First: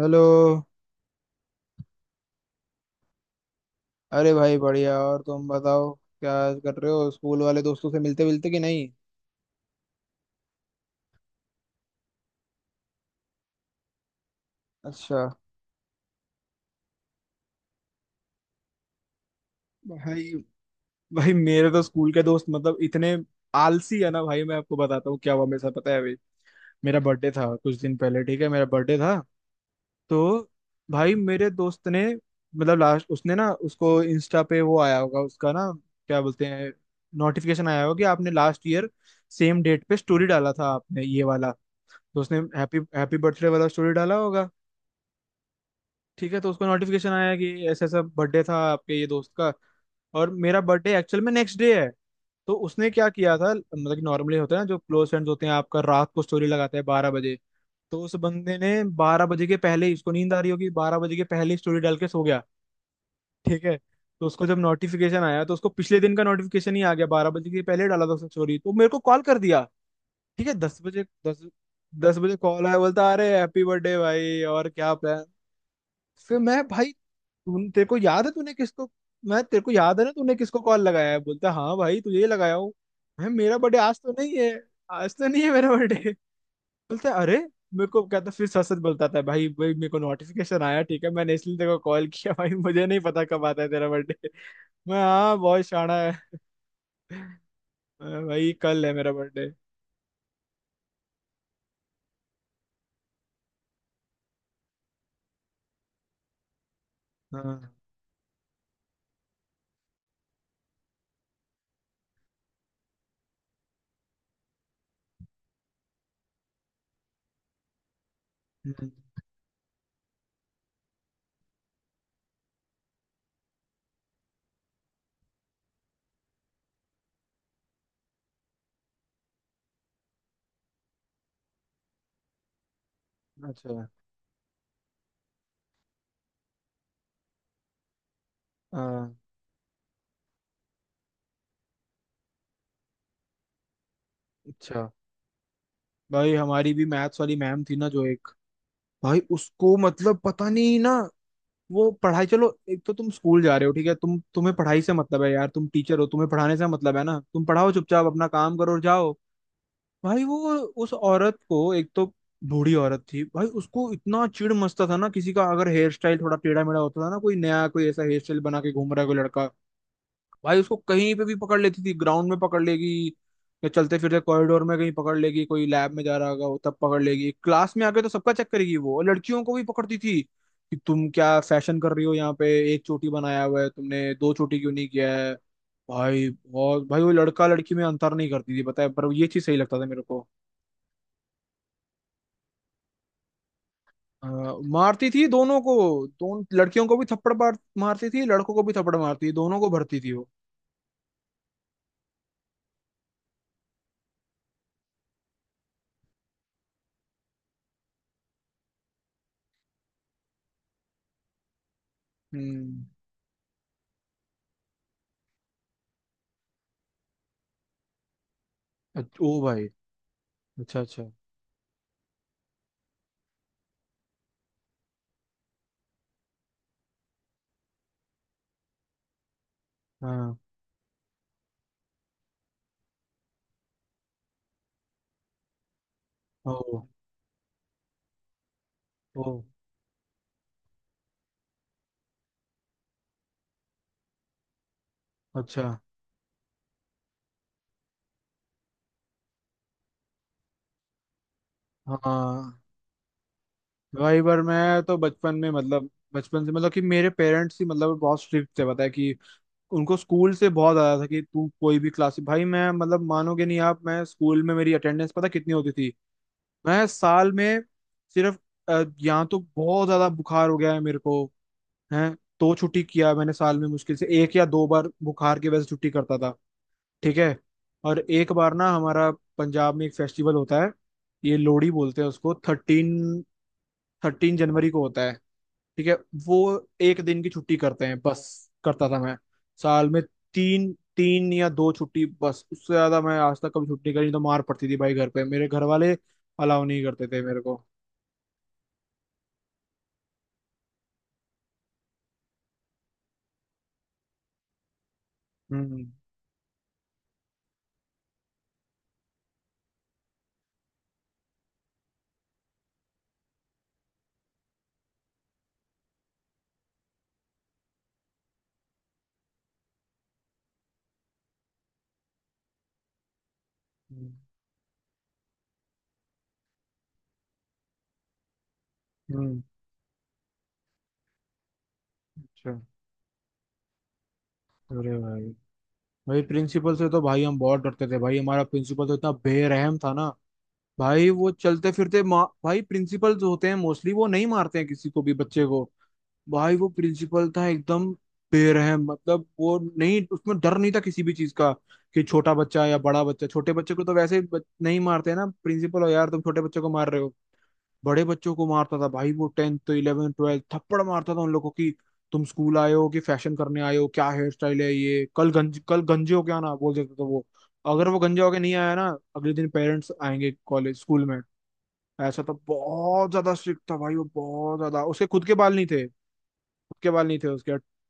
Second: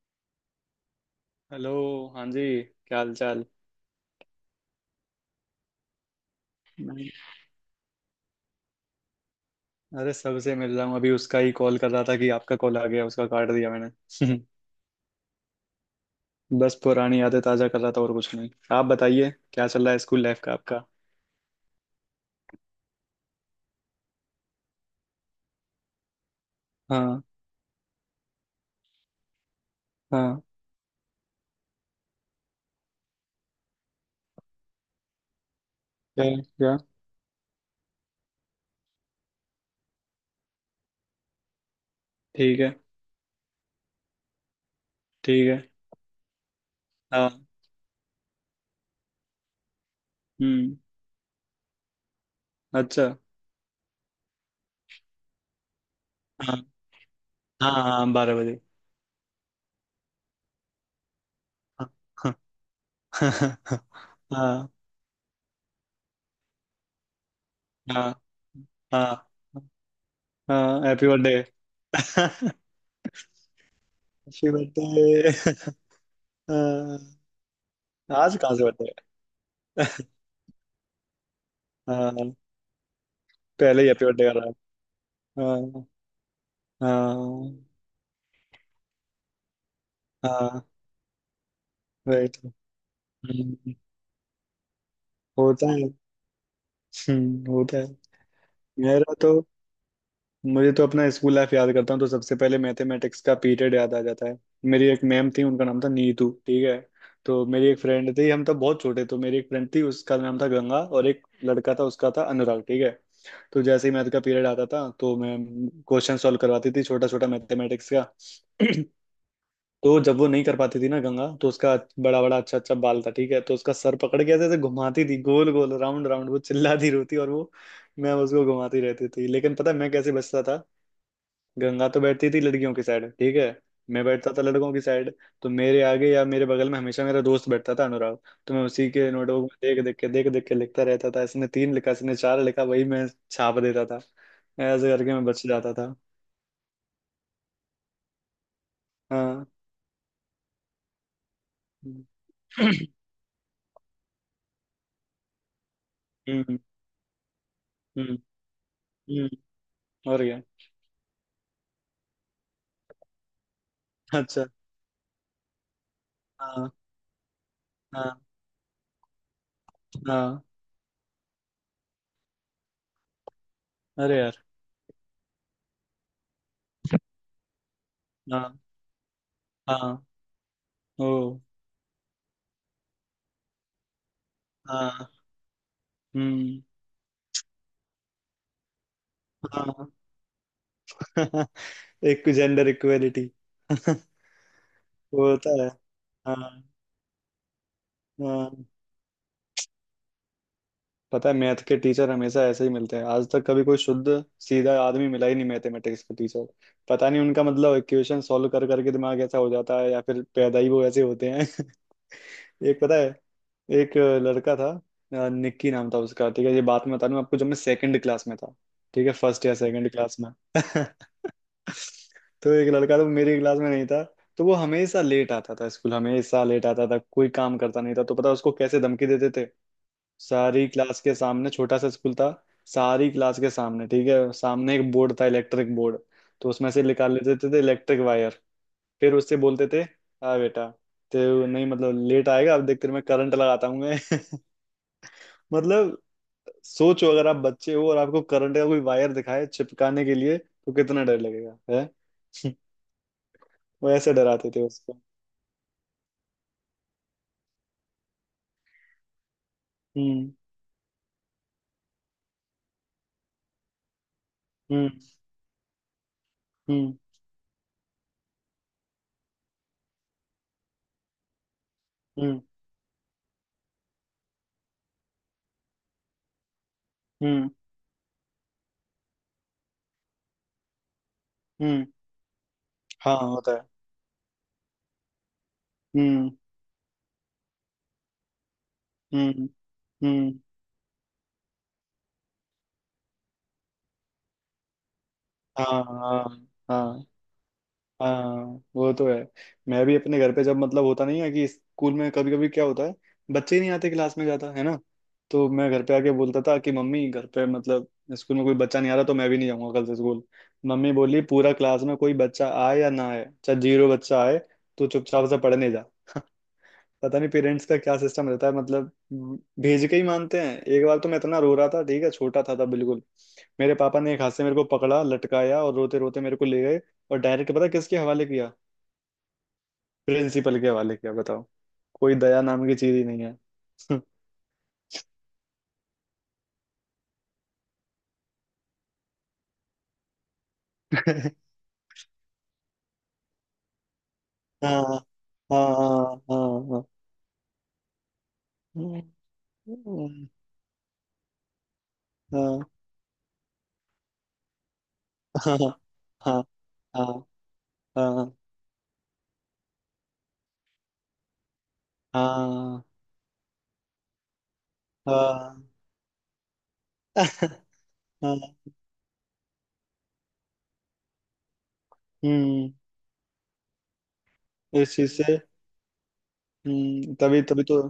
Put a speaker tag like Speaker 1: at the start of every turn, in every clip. Speaker 1: Hello.
Speaker 2: Hello. हाँ जी। क्या हाल चाल।
Speaker 1: अरे भाई, बढ़िया। और तुम बताओ, क्या कर रहे हो?
Speaker 2: मैं-
Speaker 1: स्कूल वाले दोस्तों से मिलते मिलते कि नहीं?
Speaker 2: अरे सबसे मिल रहा हूँ, अभी उसका ही कॉल कर रहा था कि आपका कॉल आ गया, उसका काट दिया मैंने
Speaker 1: अच्छा।
Speaker 2: बस पुरानी यादें ताजा कर रहा था, और कुछ नहीं। आप बताइए क्या चल रहा है स्कूल
Speaker 1: भाई
Speaker 2: लाइफ का आपका।
Speaker 1: भाई मेरे तो स्कूल के दोस्त मतलब इतने आलसी है ना। भाई, मैं आपको बताता हूँ क्या हुआ मेरे साथ। पता है, अभी मेरा
Speaker 2: हाँ।
Speaker 1: बर्थडे था कुछ दिन पहले। ठीक है, मेरा बर्थडे था।
Speaker 2: हाँ।
Speaker 1: तो भाई, मेरे दोस्त ने मतलब लास्ट उसने ना, उसको इंस्टा पे वो आया होगा उसका ना, क्या
Speaker 2: क्या।
Speaker 1: बोलते हैं,
Speaker 2: क्या।
Speaker 1: नोटिफिकेशन आया होगा कि आपने लास्ट ईयर सेम डेट पे स्टोरी डाला था, आपने ये वाला। तो उसने
Speaker 2: ठीक है।
Speaker 1: हैप्पी हैप्पी बर्थडे वाला स्टोरी डाला होगा।
Speaker 2: ठीक है।
Speaker 1: ठीक है, तो उसको नोटिफिकेशन
Speaker 2: हाँ।
Speaker 1: आया कि ऐसा ऐसा बर्थडे था आपके ये दोस्त का। और मेरा
Speaker 2: हम्म।
Speaker 1: बर्थडे एक्चुअल में नेक्स्ट डे है। तो उसने क्या
Speaker 2: अच्छा।
Speaker 1: किया था मतलब, कि नॉर्मली होता है ना, जो क्लोज फ्रेंड्स होते हैं आपका, रात को स्टोरी
Speaker 2: हाँ।
Speaker 1: लगाते हैं 12 बजे।
Speaker 2: हाँ
Speaker 1: तो
Speaker 2: हाँ
Speaker 1: उस
Speaker 2: बारह
Speaker 1: बंदे
Speaker 2: बजे।
Speaker 1: ने 12 बजे के पहले ही, उसको नींद आ रही होगी, 12 बजे के पहले ही स्टोरी
Speaker 2: हाँ।
Speaker 1: डाल के सो गया।
Speaker 2: हाँ।
Speaker 1: ठीक है, तो उसको जब
Speaker 2: हाँ
Speaker 1: नोटिफिकेशन आया तो उसको पिछले दिन का नोटिफिकेशन ही आ गया, 12 बजे के पहले डाला
Speaker 2: हाँ
Speaker 1: था उसने स्टोरी, तो मेरे को कॉल
Speaker 2: हाँ
Speaker 1: कर दिया। ठीक है, दस
Speaker 2: हाँ
Speaker 1: बजे
Speaker 2: हैप्पी बर्थडे।
Speaker 1: दस दस बजे
Speaker 2: हैप्पी
Speaker 1: कॉल आया। बोलता, अरे हैप्पी बर्थडे भाई, और क्या प्लान?
Speaker 2: बर्थडे।
Speaker 1: फिर मैं, भाई तू तेरे को याद है
Speaker 2: आज
Speaker 1: तूने
Speaker 2: कहाँ
Speaker 1: किसको
Speaker 2: से।
Speaker 1: मैं तेरे को याद है ना तूने किसको कॉल लगाया है? बोलता है, हाँ भाई तुझे ही
Speaker 2: हाँ।
Speaker 1: लगाया हूँ। मैं मेरा बर्थडे
Speaker 2: पहले ही
Speaker 1: आज तो
Speaker 2: अपीयर कर
Speaker 1: नहीं
Speaker 2: रहा
Speaker 1: है।
Speaker 2: है।
Speaker 1: आज तो नहीं है मेरा
Speaker 2: हाँ।
Speaker 1: बर्थडे। बोलता है, अरे,
Speaker 2: हाँ।
Speaker 1: मेरे को कहता, फिर सच सच बोलता था, भाई भाई मेरे को नोटिफिकेशन
Speaker 2: हाँ।
Speaker 1: आया, ठीक है, मैंने इसलिए तेरे को कॉल किया,
Speaker 2: राइट।
Speaker 1: भाई मुझे नहीं पता कब आता है
Speaker 2: हम्म,
Speaker 1: तेरा बर्थडे। मैं, हाँ बहुत
Speaker 2: होता है।
Speaker 1: शाना है।
Speaker 2: होता है।
Speaker 1: भाई कल है मेरा
Speaker 2: मेरा तो
Speaker 1: बर्थडे।
Speaker 2: मुझे तो अपना स्कूल लाइफ याद करता हूँ तो सबसे पहले मैथमेटिक्स का पीरियड याद आ जाता है। मेरी एक मैम थी, उनका नाम था नीतू, ठीक है। तो मेरी
Speaker 1: हाँ।
Speaker 2: एक फ्रेंड थी, हम तब बहुत छोटे, तो मेरी एक फ्रेंड थी उसका नाम था गंगा, और एक लड़का था उसका था अनुराग, ठीक है। तो जैसे ही मैथ का पीरियड आता था तो मैं क्वेश्चन सॉल्व करवाती थी, छोटा छोटा मैथमेटिक्स का
Speaker 1: हम्म,
Speaker 2: तो जब वो नहीं कर पाती थी ना गंगा, तो उसका बड़ा बड़ा अच्छा अच्छा बाल था ठीक है, तो उसका सर पकड़ के ऐसे ऐसे घुमाती थी गोल गोल राउंड राउंड, वो चिल्लाती रोती, और वो मैं उसको घुमाती रहती थी। लेकिन पता है मैं कैसे बचता था। गंगा तो बैठती थी लड़कियों की साइड, ठीक है।
Speaker 1: अच्छा।
Speaker 2: मैं बैठता था लड़कों की साइड, तो मेरे आगे या मेरे बगल में हमेशा मेरा दोस्त बैठता था अनुराग। तो मैं उसी के
Speaker 1: हाँ।
Speaker 2: नोटबुक में देख देख के लिखता रहता था, इसने 3 लिखा इसने 4 लिखा, वही मैं छाप देता था। ऐसे
Speaker 1: अच्छा।
Speaker 2: करके मैं बच जाता था।
Speaker 1: भाई हमारी भी मैथ्स वाली मैम थी ना, जो एक, भाई
Speaker 2: हाँ।
Speaker 1: उसको मतलब पता नहीं ना, वो पढ़ाई, चलो एक
Speaker 2: हम्म।
Speaker 1: तो तुम स्कूल जा रहे हो, ठीक है, तुम्हें पढ़ाई से मतलब है, यार तुम टीचर हो, तुम्हें पढ़ाने
Speaker 2: हम्म।
Speaker 1: से मतलब है ना, तुम पढ़ाओ चुपचाप,
Speaker 2: हम्म।
Speaker 1: अपना काम करो और जाओ।
Speaker 2: हम्म, और
Speaker 1: भाई
Speaker 2: क्या।
Speaker 1: वो, उस औरत को एक तो, बूढ़ी औरत थी भाई, उसको इतना
Speaker 2: अच्छा।
Speaker 1: चिढ़ मचता था ना, किसी का अगर हेयर स्टाइल थोड़ा टेढ़ा
Speaker 2: हाँ।
Speaker 1: मेढ़ा होता था ना, कोई नया कोई ऐसा हेयर
Speaker 2: हाँ।
Speaker 1: स्टाइल बना के घूम रहा है कोई लड़का,
Speaker 2: हाँ।
Speaker 1: भाई उसको कहीं पे भी पकड़ लेती थी, ग्राउंड में पकड़ लेगी या चलते
Speaker 2: अरे
Speaker 1: फिरते
Speaker 2: यार।
Speaker 1: कॉरिडोर में कहीं पकड़ लेगी, कोई लैब में जा रहा होगा वो तब पकड़ लेगी, क्लास में आके तो सबका चेक
Speaker 2: हाँ।
Speaker 1: करेगी वो, और लड़कियों को भी पकड़ती
Speaker 2: हाँ।
Speaker 1: थी कि तुम क्या
Speaker 2: ओ।
Speaker 1: फैशन कर रही हो यहाँ पे, एक चोटी बनाया हुआ है तुमने, दो चोटी क्यों नहीं
Speaker 2: हाँ।
Speaker 1: किया है। भाई
Speaker 2: हम्म।
Speaker 1: बहुत, भाई वो लड़का लड़की में अंतर नहीं करती थी, पता है, पर ये चीज सही लगता था
Speaker 2: हाँ।
Speaker 1: मेरे को।
Speaker 2: एक जेंडर इक्वेलिटी।
Speaker 1: अ, मारती थी
Speaker 2: वो होता
Speaker 1: दोनों
Speaker 2: है।
Speaker 1: को, दोनों,
Speaker 2: हाँ।
Speaker 1: लड़कियों को भी थप्पड़ मारती थी, लड़कों को
Speaker 2: हाँ।
Speaker 1: भी थप्पड़ मारती थी, दोनों को भरती थी वो।
Speaker 2: पता है, मैथ के टीचर हमेशा ऐसे ही मिलते हैं, आज तक कभी कोई शुद्ध सीधा आदमी मिला ही नहीं मैथमेटिक्स के टीचर। पता नहीं उनका, मतलब, इक्वेशन सॉल्व कर करके दिमाग ऐसा हो जाता है या फिर पैदा ही वो ऐसे होते हैं। एक
Speaker 1: हम्म।
Speaker 2: पता है, एक लड़का था, निक्की नाम था उसका, ठीक है। ये बात मैं बता दूं आपको, जब मैं सेकंड क्लास में था, ठीक है,
Speaker 1: ओ
Speaker 2: फर्स्ट या
Speaker 1: भाई।
Speaker 2: सेकंड क्लास में।
Speaker 1: अच्छा अच्छा।
Speaker 2: तो एक लड़का तो मेरी क्लास में नहीं था। तो वो हमेशा लेट आता था स्कूल, हमेशा लेट आता था, कोई काम करता नहीं था। तो पता है उसको कैसे धमकी देते थे।
Speaker 1: हाँ।
Speaker 2: सारी क्लास के सामने, छोटा सा स्कूल था, सारी क्लास के सामने, ठीक है, सामने एक बोर्ड था, इलेक्ट्रिक बोर्ड। तो उसमें से
Speaker 1: ओ।
Speaker 2: निकाल लेते थे इलेक्ट्रिक वायर। फिर
Speaker 1: ओ।
Speaker 2: उससे बोलते थे हाँ बेटा, तो नहीं मतलब लेट आएगा, अब देख तेरे में करंट लगाता हूँ मैं।
Speaker 1: अच्छा।
Speaker 2: मतलब, सोचो, अगर आप बच्चे हो और आपको करंट का कोई वायर दिखाए चिपकाने के लिए, तो कितना डर लगेगा, है।
Speaker 1: हाँ।
Speaker 2: वो ऐसे
Speaker 1: भाई पर
Speaker 2: डराते थे
Speaker 1: मैं तो
Speaker 2: उसको।
Speaker 1: बचपन में मतलब, बचपन से मतलब कि मेरे पेरेंट्स ही मतलब बहुत स्ट्रिक्ट थे, पता है कि उनको
Speaker 2: हम्म।
Speaker 1: स्कूल से बहुत आया था, कि तू कोई भी क्लास, भाई मैं मतलब, मानोगे नहीं आप, मैं स्कूल में मेरी
Speaker 2: हम्म।
Speaker 1: अटेंडेंस पता कितनी होती थी? मैं
Speaker 2: हम्म।
Speaker 1: साल में सिर्फ, यहाँ तो बहुत ज्यादा बुखार हो गया है मेरे को है,
Speaker 2: हम्म।
Speaker 1: दो छुट्टी किया मैंने साल में, मुश्किल से एक या दो बार बुखार की वजह से छुट्टी करता था। ठीक है।
Speaker 2: हम्म।
Speaker 1: और एक बार ना, हमारा पंजाब में एक फेस्टिवल होता है, ये लोहड़ी
Speaker 2: हम्म।
Speaker 1: बोलते हैं उसको,
Speaker 2: हाँ
Speaker 1: थर्टीन,
Speaker 2: होता है।
Speaker 1: 13 जनवरी को होता है। ठीक है,
Speaker 2: हम्म।
Speaker 1: वो एक दिन की छुट्टी करते हैं बस, करता था मैं
Speaker 2: हम्म।
Speaker 1: साल में,
Speaker 2: हम्म।
Speaker 1: तीन, तीन या दो छुट्टी बस, उससे ज्यादा मैं आज तक कभी छुट्टी करी नहीं, तो मार पड़ती थी भाई घर पे, मेरे घर
Speaker 2: हाँ।
Speaker 1: वाले
Speaker 2: हाँ।
Speaker 1: अलाउ नहीं
Speaker 2: हाँ।
Speaker 1: करते थे मेरे को।
Speaker 2: हाँ वो तो है। मैं भी अपने घर पे, जब मतलब होता नहीं है कि स्कूल में कभी कभी क्या होता है, बच्चे ही नहीं आते क्लास में, जाता है ना, तो
Speaker 1: हम्म
Speaker 2: मैं घर
Speaker 1: हम्म
Speaker 2: पे आके बोलता था कि मम्मी घर पे, मतलब, स्कूल में कोई बच्चा नहीं आ रहा तो मैं भी नहीं जाऊंगा कल से स्कूल। मम्मी बोली पूरा क्लास में कोई बच्चा आए या ना आए, चाहे 0 बच्चा आए, तो चुपचाप से पढ़ने जा। पता नहीं पेरेंट्स का क्या सिस्टम रहता है, मतलब, भेज के ही मानते हैं। एक बार तो मैं इतना रो रहा था, ठीक है, छोटा था तब बिल्कुल, मेरे पापा
Speaker 1: हम्म,
Speaker 2: ने एक हाथ से मेरे को पकड़ा, लटकाया और रोते रोते मेरे को ले गए। और डायरेक्ट पता है किसके हवाले किया,
Speaker 1: हम्म,
Speaker 2: प्रिंसिपल के हवाले किया, बताओ। कोई दया
Speaker 1: अच्छा।
Speaker 2: नाम की चीज ही नहीं है।
Speaker 1: अरे भाई, भाई प्रिंसिपल से तो भाई हम बहुत डरते थे, भाई हमारा प्रिंसिपल तो इतना बेरहम था ना, भाई वो चलते फिरते, भाई प्रिंसिपल जो होते हैं मोस्टली वो नहीं मारते हैं
Speaker 2: हाँ।
Speaker 1: किसी को भी, बच्चे
Speaker 2: हाँ
Speaker 1: को,
Speaker 2: हाँ हाँ
Speaker 1: भाई वो
Speaker 2: हाँ।
Speaker 1: प्रिंसिपल था एकदम बेरहम, मतलब वो नहीं, उसमें डर नहीं था किसी भी चीज का, कि छोटा
Speaker 2: हाँ।
Speaker 1: बच्चा या बड़ा बच्चा, छोटे बच्चे को तो वैसे ही नहीं मारते हैं ना,
Speaker 2: हाँ।
Speaker 1: प्रिंसिपल हो यार, तुम छोटे
Speaker 2: हाँ।
Speaker 1: बच्चे को मार रहे हो। बड़े
Speaker 2: हाँ हाँ
Speaker 1: बच्चों
Speaker 2: हाँ।
Speaker 1: को मारता था भाई वो, 10th, 11th, 12th, थप्पड़ मारता था उन लोगों की। तुम स्कूल आए हो कि फैशन करने आए हो? क्या हेयर स्टाइल है ये?
Speaker 2: हाँ, हाँ,
Speaker 1: कल गंजे हो क्या, ना बोल देता था वो। अगर वो गंजा होके
Speaker 2: हाँ,
Speaker 1: नहीं आया ना, अगले दिन पेरेंट्स आएंगे कॉलेज स्कूल में। ऐसा तो
Speaker 2: हम्म।
Speaker 1: बहुत ज्यादा स्ट्रिक्ट था भाई वो, बहुत ज्यादा।
Speaker 2: इस
Speaker 1: उसके
Speaker 2: चीज
Speaker 1: खुद के
Speaker 2: से।
Speaker 1: बाल नहीं थे खुद के बाल
Speaker 2: हम्म,
Speaker 1: नहीं थे
Speaker 2: तभी
Speaker 1: उसके।
Speaker 2: तभी तो,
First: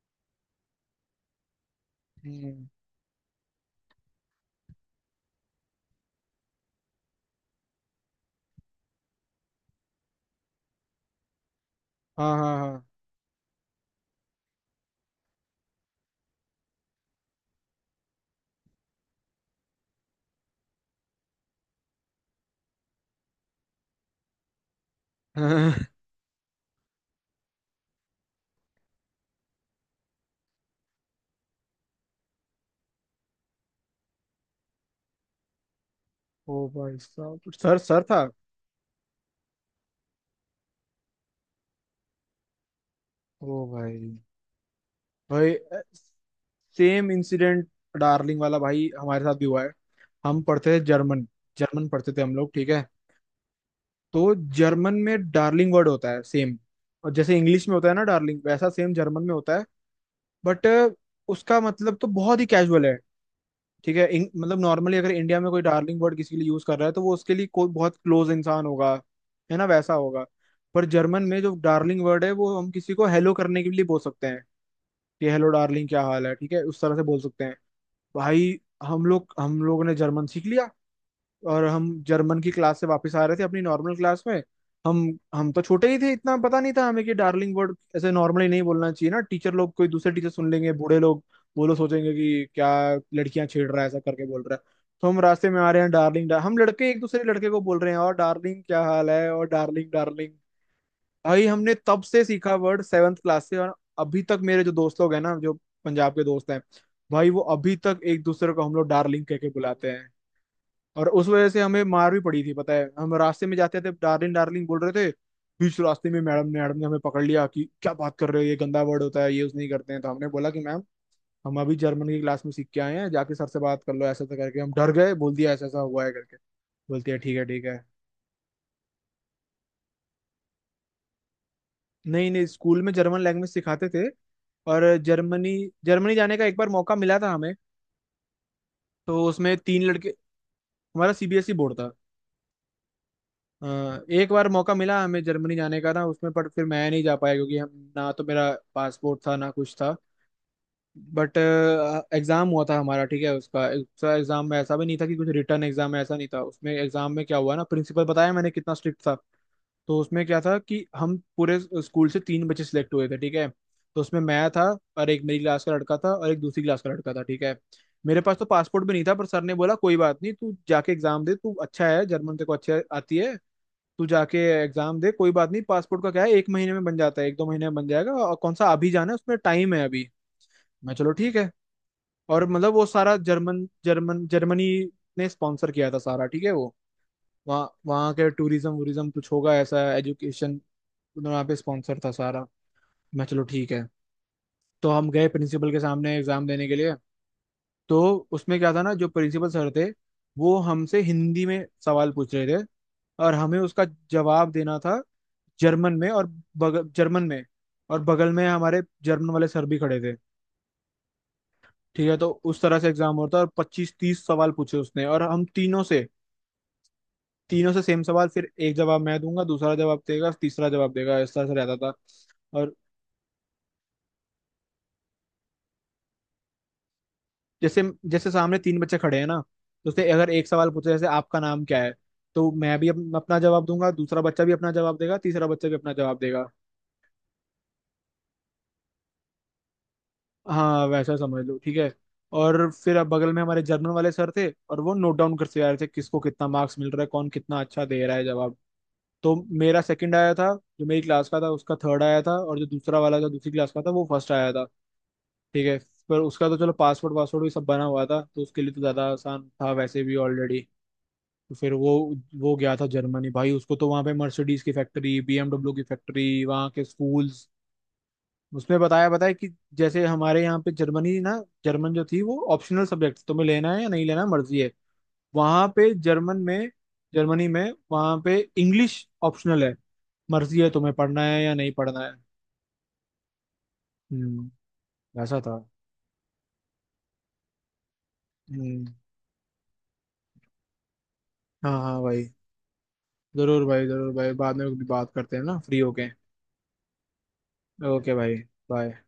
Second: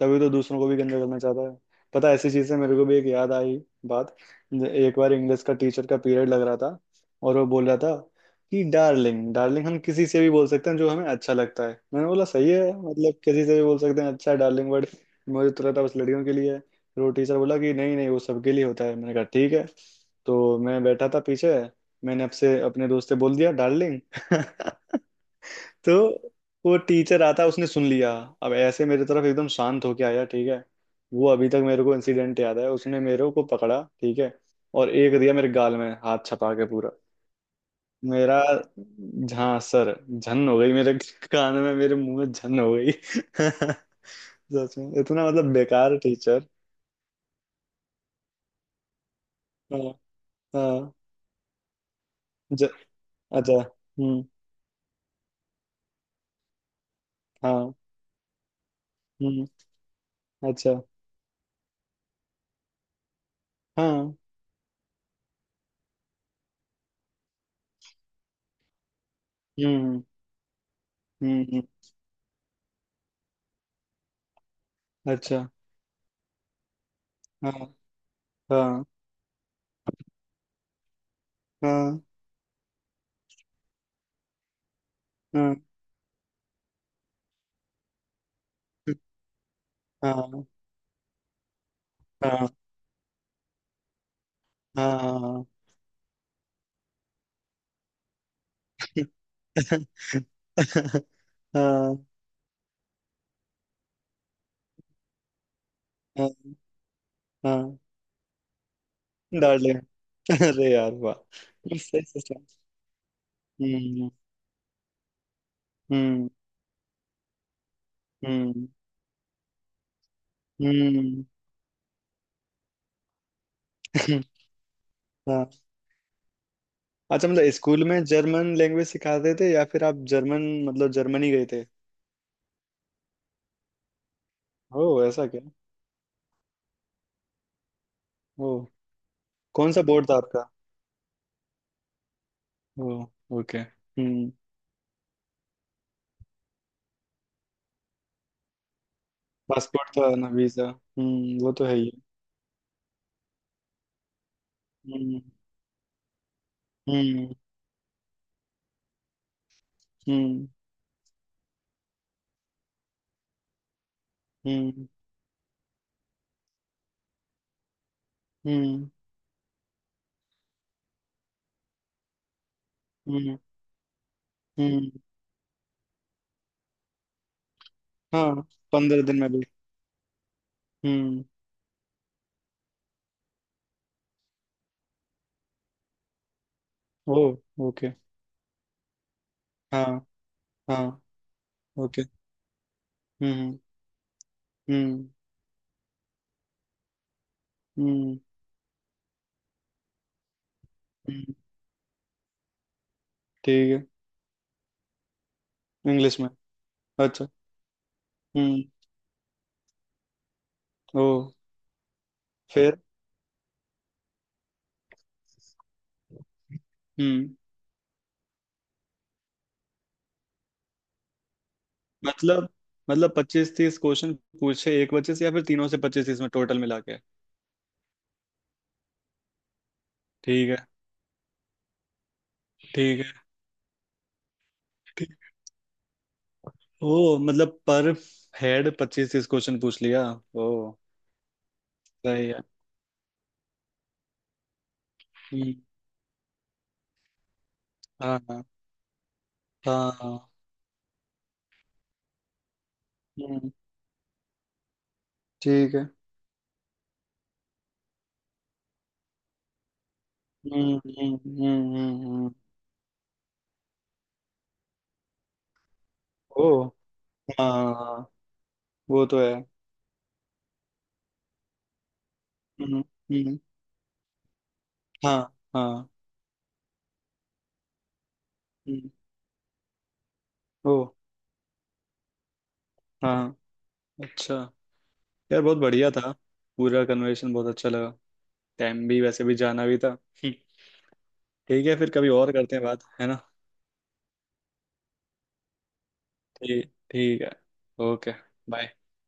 Speaker 2: तभी तो दूसरों को भी गंदा करना चाहता है। पता है, ऐसी चीज से
Speaker 1: हम्म,
Speaker 2: मेरे को भी एक याद आई बात। एक बार इंग्लिश का टीचर का पीरियड लग रहा था, और वो बोल रहा था कि डार्लिंग डार्लिंग हम किसी से भी बोल सकते हैं, जो हमें अच्छा लगता है। मैंने बोला
Speaker 1: हाँ
Speaker 2: सही है,
Speaker 1: हाँ
Speaker 2: मतलब किसी से भी बोल सकते हैं, अच्छा है डार्लिंग वर्ड, मुझे तो लगता है बस लड़कियों के लिए है। फिर वो टीचर बोला कि नहीं नहीं वो सबके लिए होता है। मैंने कहा ठीक है। तो मैं बैठा था पीछे, मैंने आपसे, अपने दोस्त से, बोल दिया डार्लिंग।
Speaker 1: हाँ।
Speaker 2: तो वो टीचर आता, उसने सुन लिया। अब ऐसे मेरी तरफ एकदम शांत होके आया, ठीक है, वो अभी तक मेरे को इंसिडेंट याद है, उसने मेरे को पकड़ा, ठीक है, और एक दिया मेरे गाल में, हाथ
Speaker 1: ओ
Speaker 2: छपा के पूरा
Speaker 1: भाई साहब, सर सर था।
Speaker 2: मेरा। हाँ, सर झन हो गई, मेरे कान में, मेरे मुंह में झन हो गई।
Speaker 1: ओ भाई,
Speaker 2: सच में इतना मतलब
Speaker 1: भाई
Speaker 2: बेकार टीचर।
Speaker 1: सेम इंसिडेंट डार्लिंग वाला भाई हमारे साथ भी हुआ है।
Speaker 2: हाँ।
Speaker 1: हम पढ़ते थे
Speaker 2: हाँ।
Speaker 1: जर्मन, जर्मन पढ़ते थे हम लोग,
Speaker 2: ज,
Speaker 1: ठीक है।
Speaker 2: अच्छा। हम्म।
Speaker 1: तो जर्मन में डार्लिंग वर्ड होता है सेम, और जैसे इंग्लिश में
Speaker 2: हाँ।
Speaker 1: होता है ना डार्लिंग, वैसा सेम जर्मन में
Speaker 2: हम्म।
Speaker 1: होता है। बट
Speaker 2: अच्छा।
Speaker 1: उसका मतलब तो बहुत ही कैजुअल है। ठीक है,
Speaker 2: हाँ।
Speaker 1: मतलब नॉर्मली अगर इंडिया में कोई डार्लिंग वर्ड किसी के लिए यूज कर रहा है तो वो उसके लिए कोई बहुत क्लोज इंसान होगा, है ना, वैसा
Speaker 2: हम्म।
Speaker 1: होगा। पर जर्मन में
Speaker 2: हम्म।
Speaker 1: जो डार्लिंग वर्ड है वो हम किसी को हेलो करने के लिए बोल सकते हैं कि
Speaker 2: अच्छा।
Speaker 1: हेलो डार्लिंग, क्या हाल है, ठीक है, उस तरह से बोल सकते
Speaker 2: हाँ।
Speaker 1: हैं। भाई,
Speaker 2: हाँ
Speaker 1: हम लोगों ने जर्मन सीख लिया, और हम
Speaker 2: हाँ
Speaker 1: जर्मन की क्लास से वापस आ रहे थे अपनी नॉर्मल क्लास में। हम हम
Speaker 2: हाँ
Speaker 1: तो छोटे ही थे, इतना पता नहीं था हमें कि डार्लिंग वर्ड ऐसे नॉर्मली नहीं बोलना चाहिए ना, टीचर लोग कोई दूसरे टीचर
Speaker 2: हाँ
Speaker 1: सुन लेंगे, बूढ़े लोग, वो लोग सोचेंगे कि
Speaker 2: हाँ
Speaker 1: क्या लड़कियां छेड़ रहा है ऐसा करके बोल रहा है। तो हम
Speaker 2: हाँ
Speaker 1: रास्ते में आ रहे हैं, हम लड़के एक दूसरे लड़के को बोल रहे हैं, और डार्लिंग क्या हाल है, और डार्लिंग डार्लिंग। भाई हमने
Speaker 2: हाँ
Speaker 1: तब से सीखा वर्ड 7th क्लास से, और अभी तक मेरे जो दोस्त लोग हैं ना, जो पंजाब के
Speaker 2: हाँ
Speaker 1: दोस्त हैं, भाई वो अभी
Speaker 2: हाँ
Speaker 1: तक एक दूसरे को हम लोग डार्लिंग कह के
Speaker 2: डार्लिंग।
Speaker 1: बुलाते हैं।
Speaker 2: अरे यार
Speaker 1: और
Speaker 2: वाह।
Speaker 1: उस वजह से
Speaker 2: सही।
Speaker 1: हमें मार
Speaker 2: सही
Speaker 1: भी
Speaker 2: सही।
Speaker 1: पड़ी थी, पता है, हम रास्ते में जाते थे
Speaker 2: हम्म।
Speaker 1: डार्लिंग डार्लिंग बोल रहे थे, बीच रास्ते में
Speaker 2: हम्म।
Speaker 1: मैडम ने हमें पकड़ लिया कि क्या बात कर रहे हो, ये
Speaker 2: हम्म।
Speaker 1: गंदा वर्ड होता है, ये यूज नहीं करते हैं। तो हमने बोला कि मैम,
Speaker 2: हम्म।
Speaker 1: हम अभी जर्मन की क्लास में सीख के आए हैं, जाके सर से बात कर लो, ऐसा ऐसा करके हम डर गए, बोल
Speaker 2: हाँ।
Speaker 1: दिया ऐसा ऐसा हुआ है करके। बोलती है
Speaker 2: अच्छा,
Speaker 1: ठीक है
Speaker 2: मतलब
Speaker 1: ठीक है।
Speaker 2: स्कूल में जर्मन लैंग्वेज सिखाते थे या फिर आप जर्मन, मतलब, जर्मनी गए थे।
Speaker 1: नहीं नहीं, स्कूल में जर्मन लैंग्वेज सिखाते थे।
Speaker 2: ओ,
Speaker 1: और
Speaker 2: ऐसा क्या।
Speaker 1: जर्मनी जर्मनी जाने का एक बार मौका मिला था हमें,
Speaker 2: ओ।
Speaker 1: तो उसमें
Speaker 2: कौन
Speaker 1: तीन
Speaker 2: सा
Speaker 1: लड़के,
Speaker 2: बोर्ड था आपका।
Speaker 1: हमारा CBSE बोर्ड था।
Speaker 2: ओ। ओके।
Speaker 1: अ, एक
Speaker 2: हम्म।
Speaker 1: बार मौका मिला हमें जर्मनी जाने का ना उसमें, पर फिर मैं नहीं जा पाया क्योंकि हम ना, तो मेरा पासपोर्ट था ना कुछ
Speaker 2: पासपोर्ट
Speaker 1: था।
Speaker 2: था ना वीजा,
Speaker 1: बट
Speaker 2: हम्म, वो तो है ही।
Speaker 1: एग्जाम हुआ था हमारा, ठीक है, उसका उसका एग्जाम में ऐसा भी नहीं था कि
Speaker 2: हम्म।
Speaker 1: कुछ रिटर्न, एग्जाम में ऐसा नहीं था। उसमें एग्जाम में
Speaker 2: हम्म।
Speaker 1: क्या हुआ ना, प्रिंसिपल बताया मैंने कितना स्ट्रिक्ट था, तो उसमें क्या
Speaker 2: हम्म।
Speaker 1: था कि हम पूरे स्कूल से तीन बच्चे सिलेक्ट हुए थे। ठीक है, तो उसमें मैं था,
Speaker 2: हम्म।
Speaker 1: और एक मेरी क्लास का लड़का था और एक दूसरी क्लास का लड़का था। ठीक है, मेरे पास तो पासपोर्ट
Speaker 2: हम्म।
Speaker 1: भी नहीं था, पर सर ने बोला कोई बात नहीं, तू जाके एग्जाम दे, तू अच्छा है जर्मन तेरे को अच्छे आती है,
Speaker 2: हम्म।
Speaker 1: तू जाके
Speaker 2: हम्म।
Speaker 1: एग्जाम दे, कोई बात नहीं पासपोर्ट का क्या है, एक महीने में बन जाता है, एक दो महीने में बन जाएगा, और
Speaker 2: हाँ।
Speaker 1: कौन सा अभी
Speaker 2: 15
Speaker 1: जाना है,
Speaker 2: दिन में
Speaker 1: उसमें
Speaker 2: भी।
Speaker 1: टाइम है अभी। मैं, चलो
Speaker 2: हम्म।
Speaker 1: ठीक है। और मतलब वो सारा जर्मन जर्मन जर्मनी ने स्पॉन्सर किया था सारा, ठीक है वो,
Speaker 2: ओ।
Speaker 1: वहाँ
Speaker 2: ओके।
Speaker 1: वहाँ के टूरिज्म वूरिज्म कुछ होगा ऐसा
Speaker 2: हाँ।
Speaker 1: एजुकेशन,
Speaker 2: हाँ।
Speaker 1: वहाँ पे स्पॉन्सर
Speaker 2: ओके।
Speaker 1: था सारा। मैं, चलो
Speaker 2: हम्म।
Speaker 1: ठीक है। तो
Speaker 2: हम्म।
Speaker 1: हम गए प्रिंसिपल के सामने एग्जाम देने के लिए।
Speaker 2: हम्म।
Speaker 1: तो उसमें क्या था ना, जो प्रिंसिपल सर थे, वो हमसे
Speaker 2: हम्म,
Speaker 1: हिंदी में सवाल पूछ रहे थे, और हमें
Speaker 2: ठीक है।
Speaker 1: उसका जवाब देना था जर्मन में।
Speaker 2: इंग्लिश
Speaker 1: और
Speaker 2: में।
Speaker 1: जर्मन
Speaker 2: अच्छा।
Speaker 1: में, और बगल में
Speaker 2: हम्म।
Speaker 1: हमारे जर्मन वाले सर भी खड़े थे।
Speaker 2: ओ।
Speaker 1: ठीक है, तो उस तरह
Speaker 2: फिर।
Speaker 1: से एग्जाम होता है, और 25-30 सवाल पूछे उसने, और हम तीनों से,
Speaker 2: हम्म।
Speaker 1: तीनों से सेम सवाल, फिर एक जवाब मैं दूंगा, दूसरा जवाब देगा, तीसरा जवाब देगा, इस तरह से रहता था।
Speaker 2: मतलब।
Speaker 1: और
Speaker 2: मतलब 25-30 क्वेश्चन पूछे एक बच्चे से या फिर तीनों से 25-30 में टोटल मिला के।
Speaker 1: जैसे, जैसे सामने तीन बच्चे खड़े हैं ना, तो उसने अगर एक
Speaker 2: ठीक है।
Speaker 1: सवाल पूछे जैसे आपका नाम क्या है, तो मैं भी
Speaker 2: ठीक है।
Speaker 1: अपना जवाब दूंगा, दूसरा बच्चा भी अपना जवाब
Speaker 2: ठीक।
Speaker 1: देगा, तीसरा बच्चा भी अपना जवाब देगा।
Speaker 2: ओ मतलब पर हेड 25-30 क्वेश्चन पूछ लिया। ओ।
Speaker 1: हाँ वैसा समझ लो, ठीक है।
Speaker 2: सही है।
Speaker 1: और फिर अब बगल में हमारे जर्नल वाले सर थे, और वो नोट डाउन
Speaker 2: हम्म।
Speaker 1: करते जा रहे थे, किसको कितना मार्क्स मिल रहा है, कौन कितना अच्छा दे रहा
Speaker 2: हाँ
Speaker 1: है
Speaker 2: हाँ
Speaker 1: जवाब। तो मेरा
Speaker 2: हाँ
Speaker 1: सेकंड
Speaker 2: हाँ,
Speaker 1: आया था, जो मेरी क्लास का था उसका थर्ड आया था, और जो दूसरा वाला था
Speaker 2: हम्म।
Speaker 1: दूसरी क्लास का था वो फर्स्ट आया था। ठीक
Speaker 2: ठीक
Speaker 1: है,
Speaker 2: है।
Speaker 1: पर उसका तो चलो पासवर्ड वासवर्ड भी सब बना हुआ था, तो उसके लिए तो ज़्यादा आसान था वैसे भी, ऑलरेडी।
Speaker 2: हम्म। हम्म।
Speaker 1: तो फिर
Speaker 2: हम्म।
Speaker 1: वो
Speaker 2: हम्म।
Speaker 1: वो गया था जर्मनी, भाई उसको तो वहाँ पे मर्सिडीज की फैक्ट्री, BMW की फैक्ट्री,
Speaker 2: ओ।
Speaker 1: वहाँ के स्कूल्स,
Speaker 2: हाँ
Speaker 1: उसमें
Speaker 2: वो
Speaker 1: बताया
Speaker 2: तो
Speaker 1: बताया
Speaker 2: है।
Speaker 1: कि जैसे हमारे यहाँ पे जर्मनी ना, जर्मन जो थी वो
Speaker 2: हम्म।
Speaker 1: ऑप्शनल सब्जेक्ट,
Speaker 2: हम्म।
Speaker 1: तुम्हें लेना है या नहीं लेना मर्जी है,
Speaker 2: हाँ।
Speaker 1: वहां
Speaker 2: हाँ।
Speaker 1: पे जर्मन में जर्मनी में वहां पे
Speaker 2: हम्म,
Speaker 1: इंग्लिश ऑप्शनल है, मर्जी है
Speaker 2: ओ।
Speaker 1: तुम्हें पढ़ना है या नहीं पढ़ना है।
Speaker 2: हाँ। अच्छा।
Speaker 1: हम्म, ऐसा
Speaker 2: यार
Speaker 1: था।
Speaker 2: बहुत बढ़िया था। पूरा कन्वर्सेशन बहुत अच्छा लगा।
Speaker 1: हम्म।
Speaker 2: टाइम भी वैसे भी जाना भी था। हम्म, ठीक
Speaker 1: हाँ
Speaker 2: है, फिर
Speaker 1: हाँ
Speaker 2: कभी
Speaker 1: भाई,
Speaker 2: और करते हैं बात, है ना।
Speaker 1: जरूर भाई, जरूर भाई, बाद में भी बात करते हैं ना फ्री होके।
Speaker 2: ठीक, ठीक है। ओके।
Speaker 1: ओके भाई।
Speaker 2: बाय।
Speaker 1: बाय।